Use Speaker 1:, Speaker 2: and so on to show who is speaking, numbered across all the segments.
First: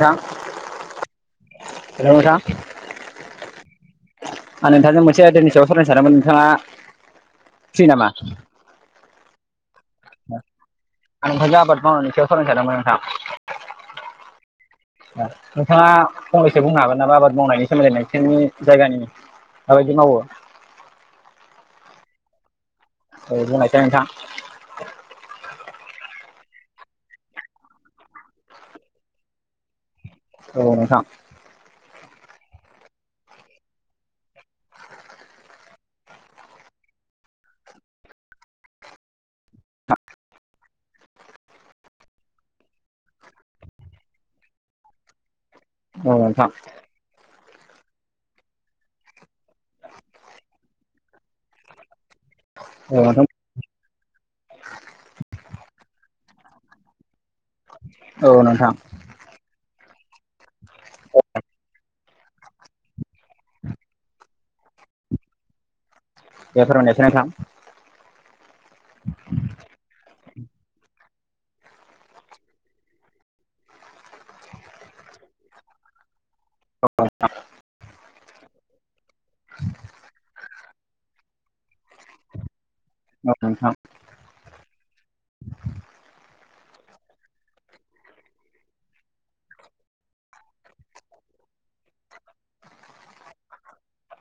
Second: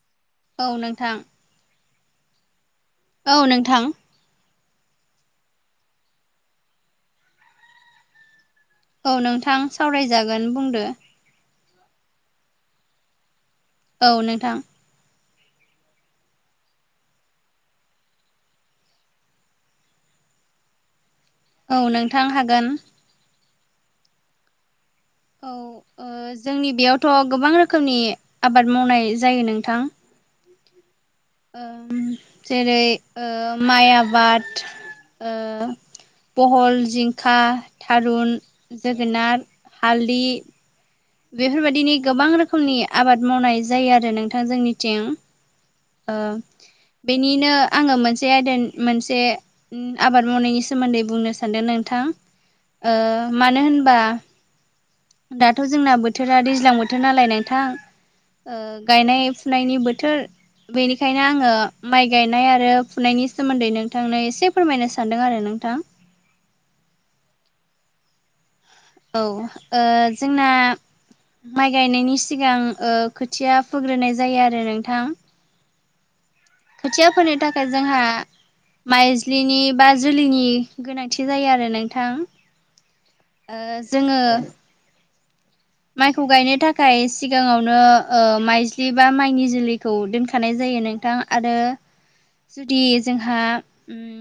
Speaker 1: नोंथां
Speaker 2: औ नोंथां
Speaker 1: हेल नोंथां
Speaker 2: औ नोंथां
Speaker 1: ओ नोंथांजों मोनसे आयदानि सायाव सावरायनो सानदोंमोन नोंथाङा फ्रि नामा
Speaker 2: औ नोंथां सावरायजागोन बुंदो
Speaker 1: आं नोंथांजों आबाद मावनायनि सायाव सावरायनो सानदोंमोन नोंथां
Speaker 2: औ नोंथां
Speaker 1: नोंथाङा फंनैसो बुंनो हागोन नामा आबाद मावनायनि सोमोन्दै नोंसोरनि जायगानि माबायदि मावो
Speaker 2: औ नोंथां हागोन
Speaker 1: औ बुंनायसाय नोंथां
Speaker 2: औ जोंनि बेयावथ' गोबां रोखोमनि आबाद मावनाय जायो नोंथां
Speaker 1: औ नोंथां
Speaker 2: ओम जेरै ओ माइ आबाद ओ बहल जिंखा थारुन जोगोनार हालदै बेफोरबायदिनि गोबां रोखोमनि आबाद मावनाय जायो आरो नोंथां जोंनिथिं
Speaker 1: औ नोंथां
Speaker 2: बेनिनो आङो मोनसे आयदानि मोनसे आबाद मावनायनि सोमोन्दै बुंनो सानदों नोंथां ओ
Speaker 1: औ नोंथां
Speaker 2: मानो होनबा दाथ' जोंना बोथोरा दैज्लां बोथोर नालाय नोंथां
Speaker 1: औ
Speaker 2: ओ
Speaker 1: नोंथां
Speaker 2: गायनाय फुनायनि बोथोर बेनिखायनो आङो माइ गायनाय आरो फुनायनि सोमोन्दै नोंथांनो एसे फोरमायनो सान्दों आरो नोंथां
Speaker 1: दे फोरमायनोसै नोंथां
Speaker 2: औ ओ जोंना माइ गायनायनि सिगां खोथिया फोग्रोनाय जायो आरो नोंथां खोथिया फोनो थाखाय जोंहा माइज्लिनि बा जुलिनि गोनांथि जायो आरो नोंथां
Speaker 1: औ
Speaker 2: ओ
Speaker 1: नोंथां
Speaker 2: जोङो माइखौ गायनो थाखाय सिगाङावनो माइज्लि बा माइनि जोलैखौ दोनखानाय जायो नोंथां आरो जुदि जोंहा ओम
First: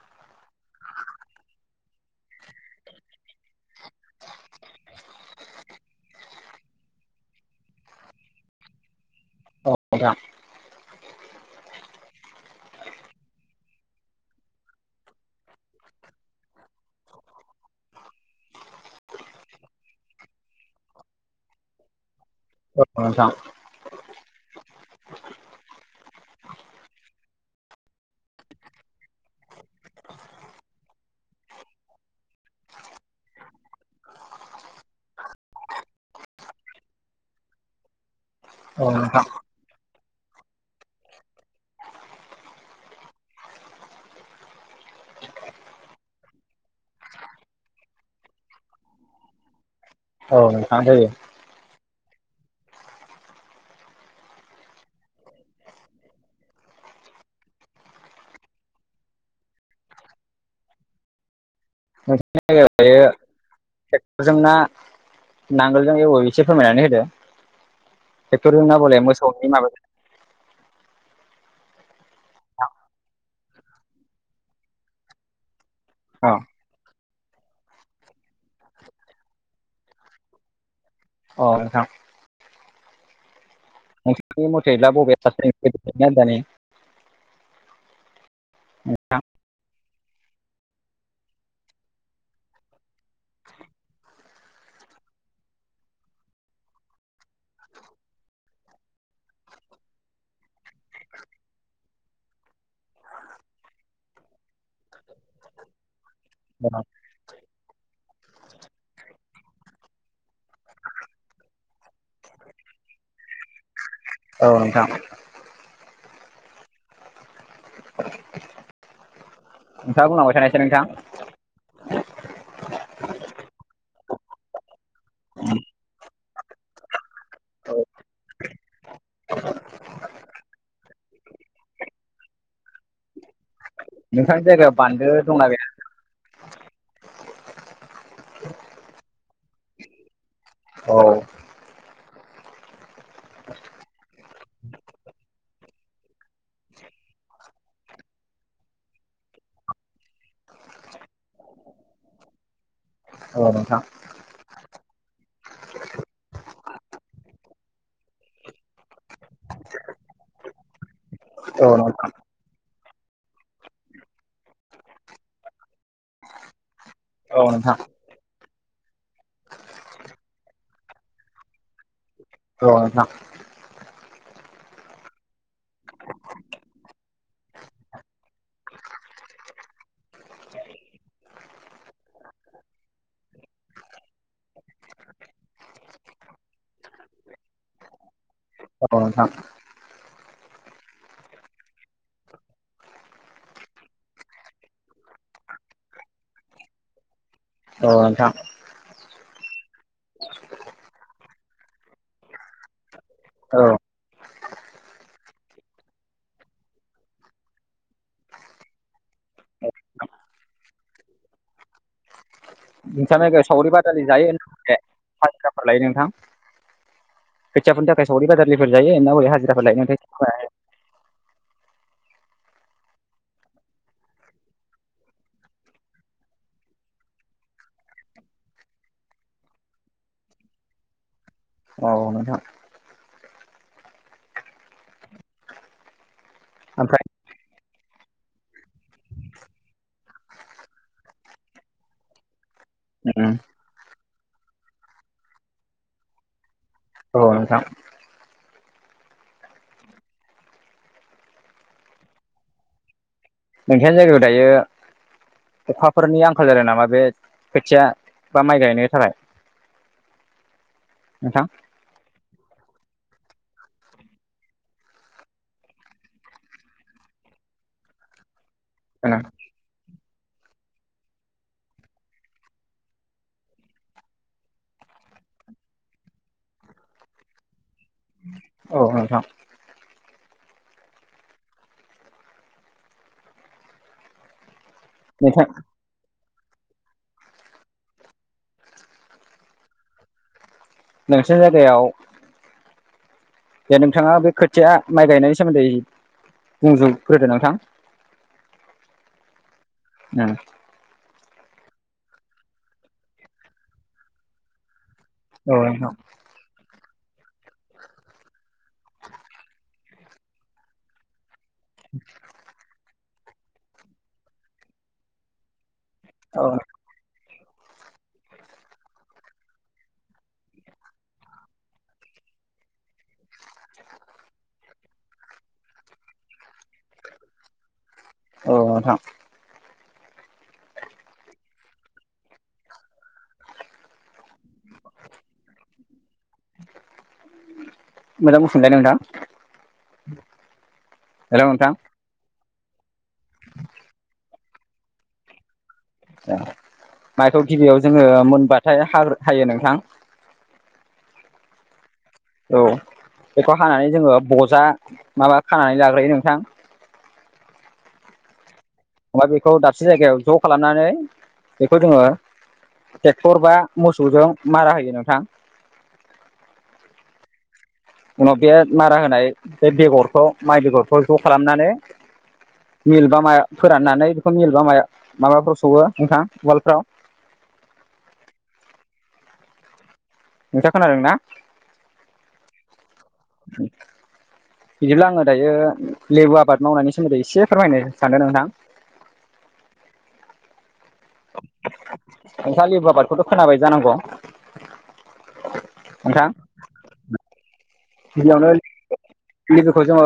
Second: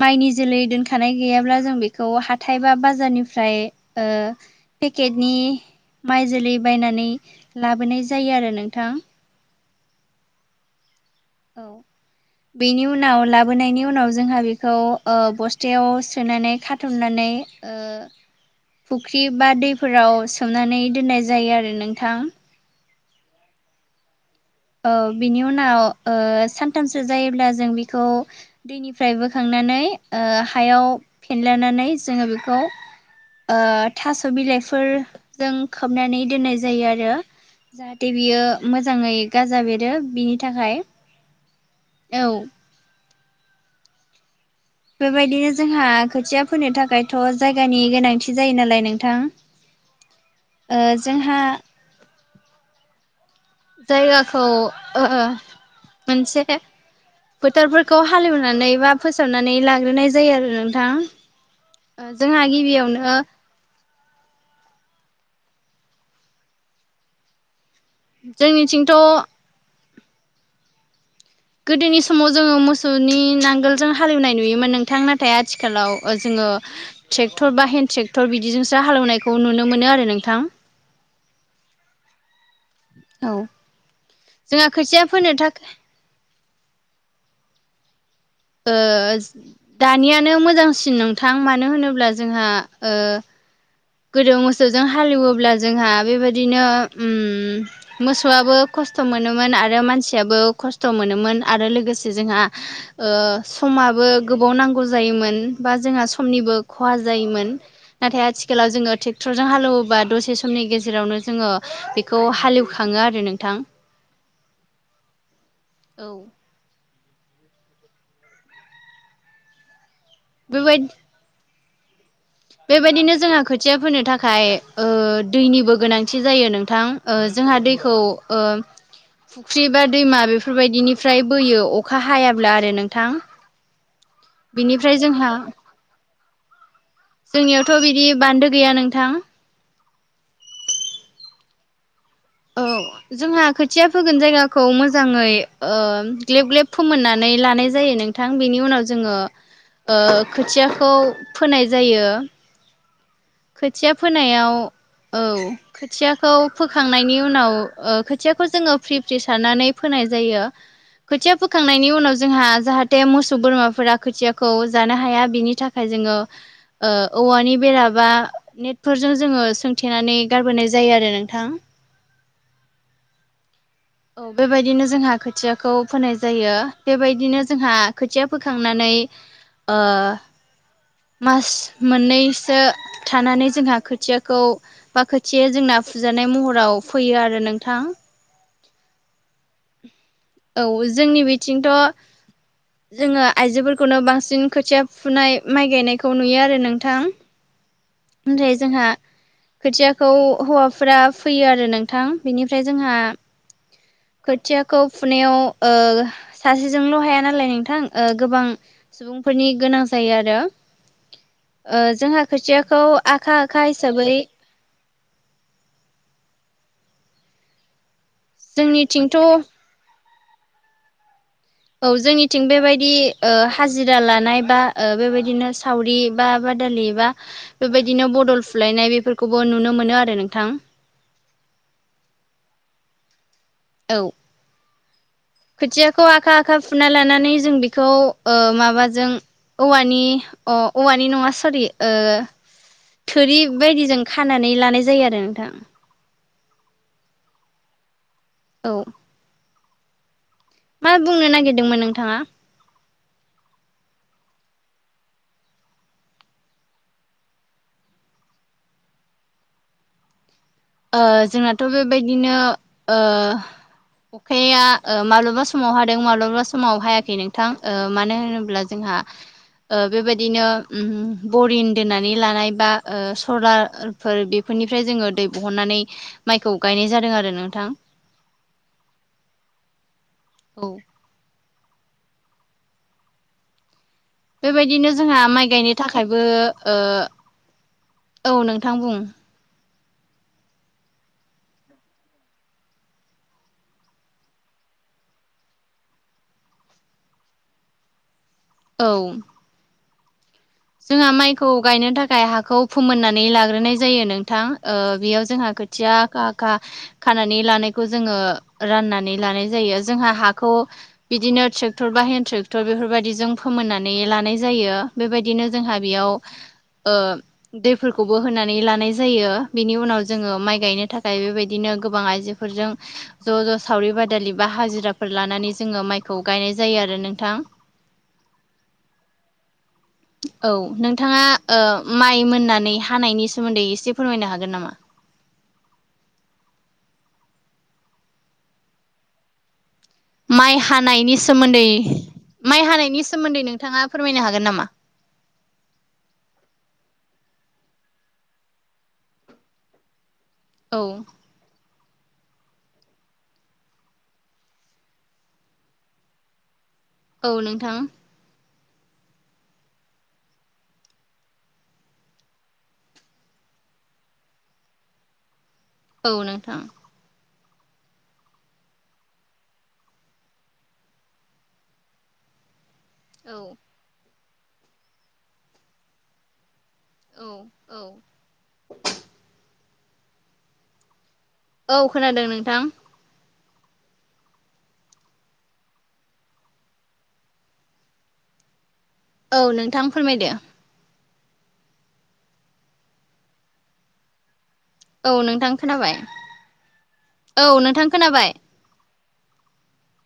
Speaker 2: माइनि जोलै दोनखानाय गैयाब्ला जों बेखौ हाथाय बा बाजारनिफ्राय ओ पेकेटनि माइ जोलै बायनानै लाबोनाय जायो आरो नोंथां
Speaker 1: औ नोंथां
Speaker 2: औ
Speaker 1: [inaudible]
Speaker 2: बेनि उनाव लाबोनायनि उनाव जोंहा बेखौ बस्थायाव सोनानै खाथुमनानै फुख्रि बा दैफोराव सोमनानै दोननाय जायो आरो नोंथां
Speaker 1: औ नोंथां
Speaker 2: औ बिनि उनाव ओ सानथामसो जायोब्ला जों बेखौ दैनिफ्राय बोखांनानै हायाव फेनलानानै जोङो बेखौ थास' बिलाइफोरजों खोबनानै दोननाय जायो आरो जाहाथे बियो
Speaker 1: औ
Speaker 2: मोजाङै
Speaker 1: नोंथां
Speaker 2: गाजा बेरो बिनि थाखाय औ बेबायदिनो जोंहा खोथिया फोनो थाखायथ' जायगानि गोनांथि जायो नालाय नोंथां
Speaker 1: औ नोंथां जायो
Speaker 2: जोंहा जायगाखौ मोनसे [unintelligible] फोथोरफोरखौ हालेएवनानै बा फोसावनानै लाग्रोनाय जायो आरो नोंथां जोंहा गिबियावनो
Speaker 1: जोंना नांगोलजों एवो एसे फोरमायनानै होदो बेफोरो नांगोल
Speaker 2: जोंनिथिंथ'
Speaker 1: बले मोसौनि माबा [unintelligible]
Speaker 2: गोदोनि समाव जोङो मोसौनि नांगोलजों हालेएवनाय नोयोमोन नोंथां नाथाय आथिखालाव
Speaker 1: अ
Speaker 2: जोङो ट्रेक्टर बा हेन्द ट्रेक्टर बिदिजोंसो हालेएवनायखौ नुनो मोनो आरो नोंथां
Speaker 1: अ नोंथां
Speaker 2: औ
Speaker 1: नोंसोरनि
Speaker 2: जोंहा
Speaker 1: मथेब्ला
Speaker 2: खोथिया
Speaker 1: बबेया
Speaker 2: फोनो
Speaker 1: साबसिन
Speaker 2: थाखाय
Speaker 1: होननानै [unintelligible]
Speaker 2: दानियानो मोजांसिन नोंथां मानो होनोब्ला जोंहा गोदो मोसौजों हालेएवोब्ला जोंहा बेबायदिनो मोसौआबो खस्थ' मोनोमोन आरो मानसियाबो खस्थ' मोनोमोन आरो लोगोसे जोंहा समाबो गोबाव नांगौ जायोमोन बा जोंहा समनिबो
Speaker 1: अ
Speaker 2: खहा जायोमोन नाथाय आथिखालाव आथिखालाव जोङो ट्रेक्टरजों हालएवोबा दसे समनि गेजेरावनो जोङो बेखौ हालेएवखाङो आरो नोंथां
Speaker 1: औ नोंथां
Speaker 2: औ
Speaker 1: नोंथाङा बुंलांबाय थानायसै
Speaker 2: बेबाय
Speaker 1: नोंथां
Speaker 2: बेबायदिनो जोंहा खोथिया फोनो थाखाय दैनिबो गोनांथि जायो नोंथां जोंहा दैखौ ओ फुख्रि बा दैमा बेफोरबायदिनिफ्राय बोयो अखा हायाब्ला आरो नोंथां
Speaker 1: नोंथांनि जायगायाव
Speaker 2: बिनिफ्राय
Speaker 1: बान्दो
Speaker 2: जोंहा
Speaker 1: दंना गैया
Speaker 2: जोंनियावथ' बिदि बान्दो गैया नोंथां
Speaker 1: औ
Speaker 2: औ
Speaker 1: [unintelligible]
Speaker 2: जोंहा खोथिया फोगोन जायगाखौ मोजाङै ग्लेब ग्लेब फोमोननानै लानाय जायो नोंथां थां बिनि उनाव जोङो ओ खोथियाखौ फोनाय जायो
Speaker 1: औ नोंथां
Speaker 2: खोथिया फोनायाव औ खोथियाखौ फोखांनायनि उनाव खोथियाखौ ओ जोङो फ्रि फ्रि सारनानै फोनाय जायो खोथिया
Speaker 1: औ
Speaker 2: फोखांनायनि
Speaker 1: नोंथां
Speaker 2: उनाव जोंहा जाहाथे मोसौ बोरमाफोरा खोथियाखौ जानो हाया बिनि थाखाय ओमफ्राय जोङो [unintelligible]
Speaker 1: औ
Speaker 2: औवानि
Speaker 1: नोंथां
Speaker 2: बेरा बा नेटफोरजों जोङो सोंथेनानै गारबोनाय जायो आरो नोंथां
Speaker 1: औ नोंथां
Speaker 2: औ बेबायदिनो जोंहा खोथियाखौ फोनाय जायो बेबायदिनो जोंहा खोथिया फोखांनानै ओ मास मोननैसो थानानै जोंहा खोथियाखौ बा खोथिया जोंना फुजानाय महराव फैयो आरो नोंथां
Speaker 1: औ नोंथां
Speaker 2: औ जोंनि बिथिंथ' जोङो आइजोफोरखौनो बांसिन खोथिया फुनाय माइ गायनायखौ नुयो आरो नोंथां
Speaker 1: [unintelligible]
Speaker 2: उम दे जोंहा खोथियाखौ हौवाफोरा फैयो आरो नोंथां बेनिफ्राय जोंहा
Speaker 1: औ
Speaker 2: खोथियाखौ फुनायाव ओ सासेजोंल' हाया नालाय नोंथां ओ गोबां सुबुंफोरनि गोनां जायो आरो ओ जोंहा खोथिया
Speaker 1: नोंथां लोगो सावरि बादालि जायो हाजिराफोर लायो नोंथां खोथिया फोनो थाखाय सावरि बादालिफोर जायो ना
Speaker 2: जोंनिथिंथ'
Speaker 1: बै
Speaker 2: औ
Speaker 1: हाजिराफोर लायो मोनथाय
Speaker 2: औ जोंनिथिं बेबायदि ओ हाजिरा लानाय बा ओ बेबायदिनो सावरि बा बादालि बा बेबायदिनो बदल फुलायनाय बेफोरखौबो नुनो मोनो आरो नोंथां
Speaker 1: औ नोंथां
Speaker 2: औ खोथियाखौ आखा आखा फुना
Speaker 1: ओमफ्राय
Speaker 2: लानानै जों बेखौ ओ माबाजों औवानि अ औवानि नङा सरि ओ थुरि बायदिजों खानानै लानाय जायो आरो नोंथां
Speaker 1: औ नोंथां
Speaker 2: औ मा बुंनो नागिरदोंमोन नोंथाङा
Speaker 1: मोनसे जायगायाव दायो अखाफोरनि आंखाल जादों नामा बे खोथिया बा माइ गायनो थाखाय
Speaker 2: ओ
Speaker 1: नोंथां
Speaker 2: जोंनाथ' बेबायदिनो ओ अखाया ओ माब्लाबा समाव हादों माब्लाबा समाव हायाखै नोंथां ओ मानो होनोब्ला जोंहा ओ बेबायदिनो उम बरिं दोननानै लानाय बा ओ सलार फोर बेफोरनिफ्राय जोङो दै बहननानै माइखौ गायनाय जादों आरो नोंथां
Speaker 1: औ नोंथां
Speaker 2: औ बेबायदिनो जोंहा
Speaker 1: नोंथां
Speaker 2: माइ गायनो थाखायबो ओ औ नोंथां बुं
Speaker 1: मोनसे जायगायाव दे नोंथाङा बे खोथिया माइ गायनायनि सोमोनदै बुंग्रोदो नोंथां
Speaker 2: औ
Speaker 1: उम
Speaker 2: जोंहा माइखौ गायनो थाखाय हाखौ फोमोननानै लाग्रोनाय जायो नोंथां ओ बेयाव जोंहा
Speaker 1: औ नोंथां
Speaker 2: खोथिया आखा आखा खानानै लानायखौ जोङो राननानै लानाय जायो जोंहा हाखौ बिदिनो ट्रेक्टर बा हेड ट्रेक्टर बेफोरबायदिजों फोमोननानै लानाय जायो बेबायदिनो जोंहा बेयाव
Speaker 1: औ
Speaker 2: ओ दैफोरखौबो होनानै लानाय जायो बिनि उनाव जोङो माइ गायनो थाखाय बेबायदिनो गोबां आइजो फोरजों ज' ज' सावरि बादालि बा हाजिराफोर लानानै जोङो माइखौ गायनाय जायो आरो नोंथां
Speaker 1: औ नोंथां
Speaker 2: औ नोंथाङा ओ माइ मोननानै हानायनि सोमोन्दै एसे फोरमायनो हागोन नामा
Speaker 1: मोजां बुंफिनलाय नोंथां
Speaker 2: माइ हानायनि
Speaker 1: हेलौ
Speaker 2: सोमोन्दै
Speaker 1: नोंथां
Speaker 2: माइ हानायनि सोमोन्दै नोंथाङा फोरमायनो हागोन नामा
Speaker 1: ए माइखौ गिबियाव जोङो मोनबाथाय हा हायो नोंथां
Speaker 2: औ
Speaker 1: औ बेखौ हानानै जोङो बजा माबा खानानै लाग्रोयो नोंथां
Speaker 2: औ नोंथां
Speaker 1: अबबा बेखौ दाबसे जायगायाव ज' खालामनानै बेखौ जोङो ट्रेक्टर बा मोसौजों मारा होयो नोंथां
Speaker 2: औ नोंथां
Speaker 1: उनाव बे मारा होनाय बे बेगरखौ माइ बेगरखौ ज' खालामनानै मिल बा
Speaker 2: औ
Speaker 1: माया फोराननानै बेखौ मिल बा माया माबाफ्राव सौवो नोंथां उवालफ्राव
Speaker 2: औ औ
Speaker 1: नोंथां खोनादों ना
Speaker 2: औ खोनादों नोंथां
Speaker 1: [inaudible] बिदिब्ला आङो दायो लेबु आबाद मावनायनि सोमोन्दै एसे फोरमायनो सानदों नोंथां
Speaker 2: औ नोंथां फोरमायदो
Speaker 1: [unintelligible] सालि आबादखौथ' खोनाबाय जानांगौ
Speaker 2: औ नोंथां खोनाबाय
Speaker 1: नोंथां
Speaker 2: औ नोंथां खोनाबाय
Speaker 1: गिबियावनो लेबुखौ जोङो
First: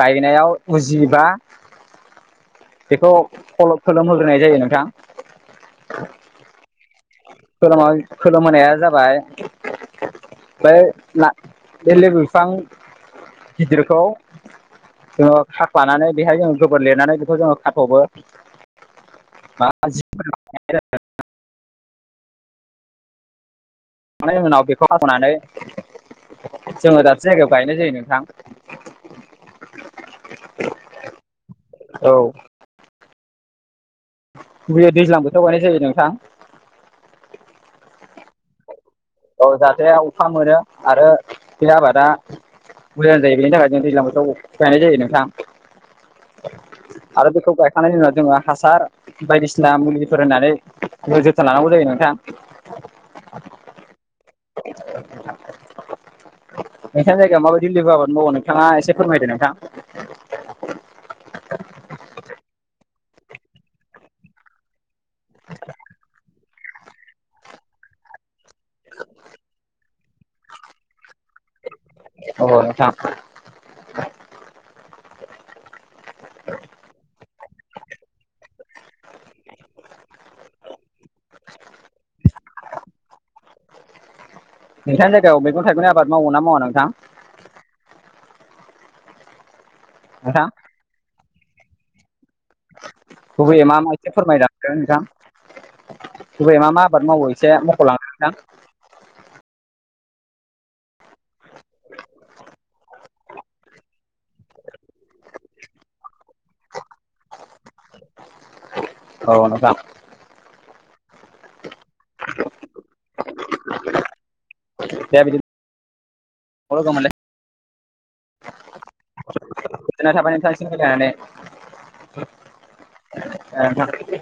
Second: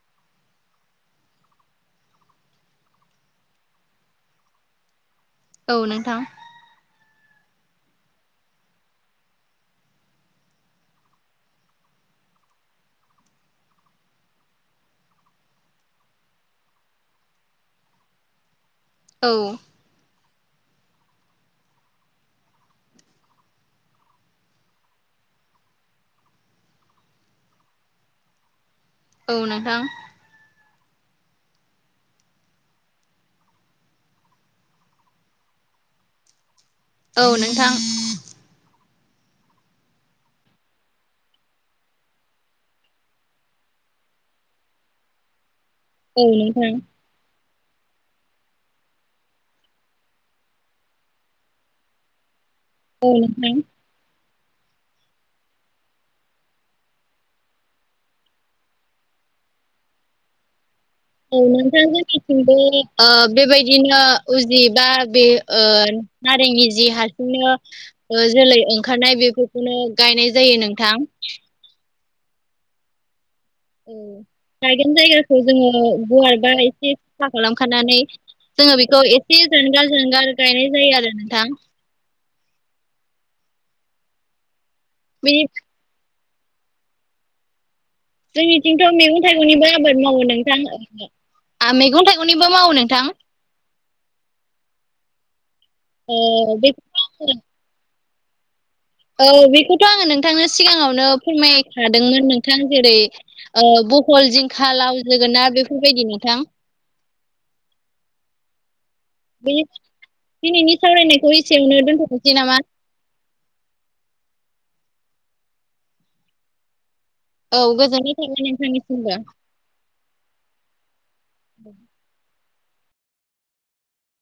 Speaker 1: गायनायाव उजिबा बेखौ फलब खोलोमहोग्रोनाय जायो नोंथां
Speaker 2: औ नोंथां
Speaker 1: खोलोमहोनाया जाबाय ओमफाय ना बे लेबु बिफां गिदिरखौ जोङो खाख्ललानानै बेहाय जोङो गोबोर लिरनानै बेखौ जोङो खाथ'बो
Speaker 2: औ
Speaker 1: [unintelligible] उनाव बेखौ हाखनानै जोङो दाबसे जायगायाव गायनाय जायो नोंथां
Speaker 2: औ नोंथां
Speaker 1: औ बे दैज्लां बोथोराव गायनाय जायो नोंथां
Speaker 2: औ नोंथां
Speaker 1: औ जाहाथे अखा मोनो आरो बे आबादा मोजां जायैनि बेनि थाखाय जों दैज्लां बोथोराव गायनाय जायो नोंथां
Speaker 2: औ नोंथां
Speaker 1: आरो बेखौ गायखांनायनि उनाव जोङो हासार बायदिसिना मुलिफोर होननानै जोथोन लानांगौ जायो नोंथां
Speaker 2: औ नोंथां
Speaker 1: [inaudible] नोंथांनि जायगायाव माबायदि लिबु आबाद मावो नोंथाङा एसे फोरमायदो नोंथां
Speaker 2: औ नोंथां जोंनिथिंबो बेबायदिनो उजि बा बे नारेंनि जि हारसिंनो ओ जोलै ओंखारनाय बेफोरखौनो गायनाय जायो नोंथां
Speaker 1: अ नोंथां
Speaker 2: औ गायगोन जायगाखौ जोङो गुवारबा एसे साफा खालामखानानै जोङो बेखौ एसे जानगार जानगार गायनाय जायो आरो नोंथां
Speaker 1: नोंथांनि जायगायाव
Speaker 2: बिनि
Speaker 1: मैगं थाइगंनि आबाद मावोना मावा नोंथां
Speaker 2: जोंनिथिंथ' मैगं थाइगंनिबो आबाद मावो
Speaker 1: नोंथां
Speaker 2: नोंथां मैगं थाइगंनिबो मावो नोंथां
Speaker 1: गुबैयै मा मा एसे फोरमायलांदो नोंथां
Speaker 2: ओ
Speaker 1: गुबैयै मा
Speaker 2: बेखौ
Speaker 1: मा आबाद मावो
Speaker 2: आङो
Speaker 1: एसे मखलांदो नोंथां
Speaker 2: औ बेखौथ' आङो नोंथांनो सिगाङावनो फोरमायखादोंमोन नोंथां जेरै बहल जिंखा लाव जोगोनार बेफोरबायदि नोंथां
Speaker 1: औ
Speaker 2: बे
Speaker 1: नोंथां
Speaker 2: दिनैनि सावरायनायखौ एसेयावनो दोनथनोसै नामा
Speaker 1: दे बिदि [unintelligible]
Speaker 2: औ गोजोननाय थाबाय नोंथांनिसिमबो
Speaker 1: गोजोननाय थाबाय थांसिम औ नोंथां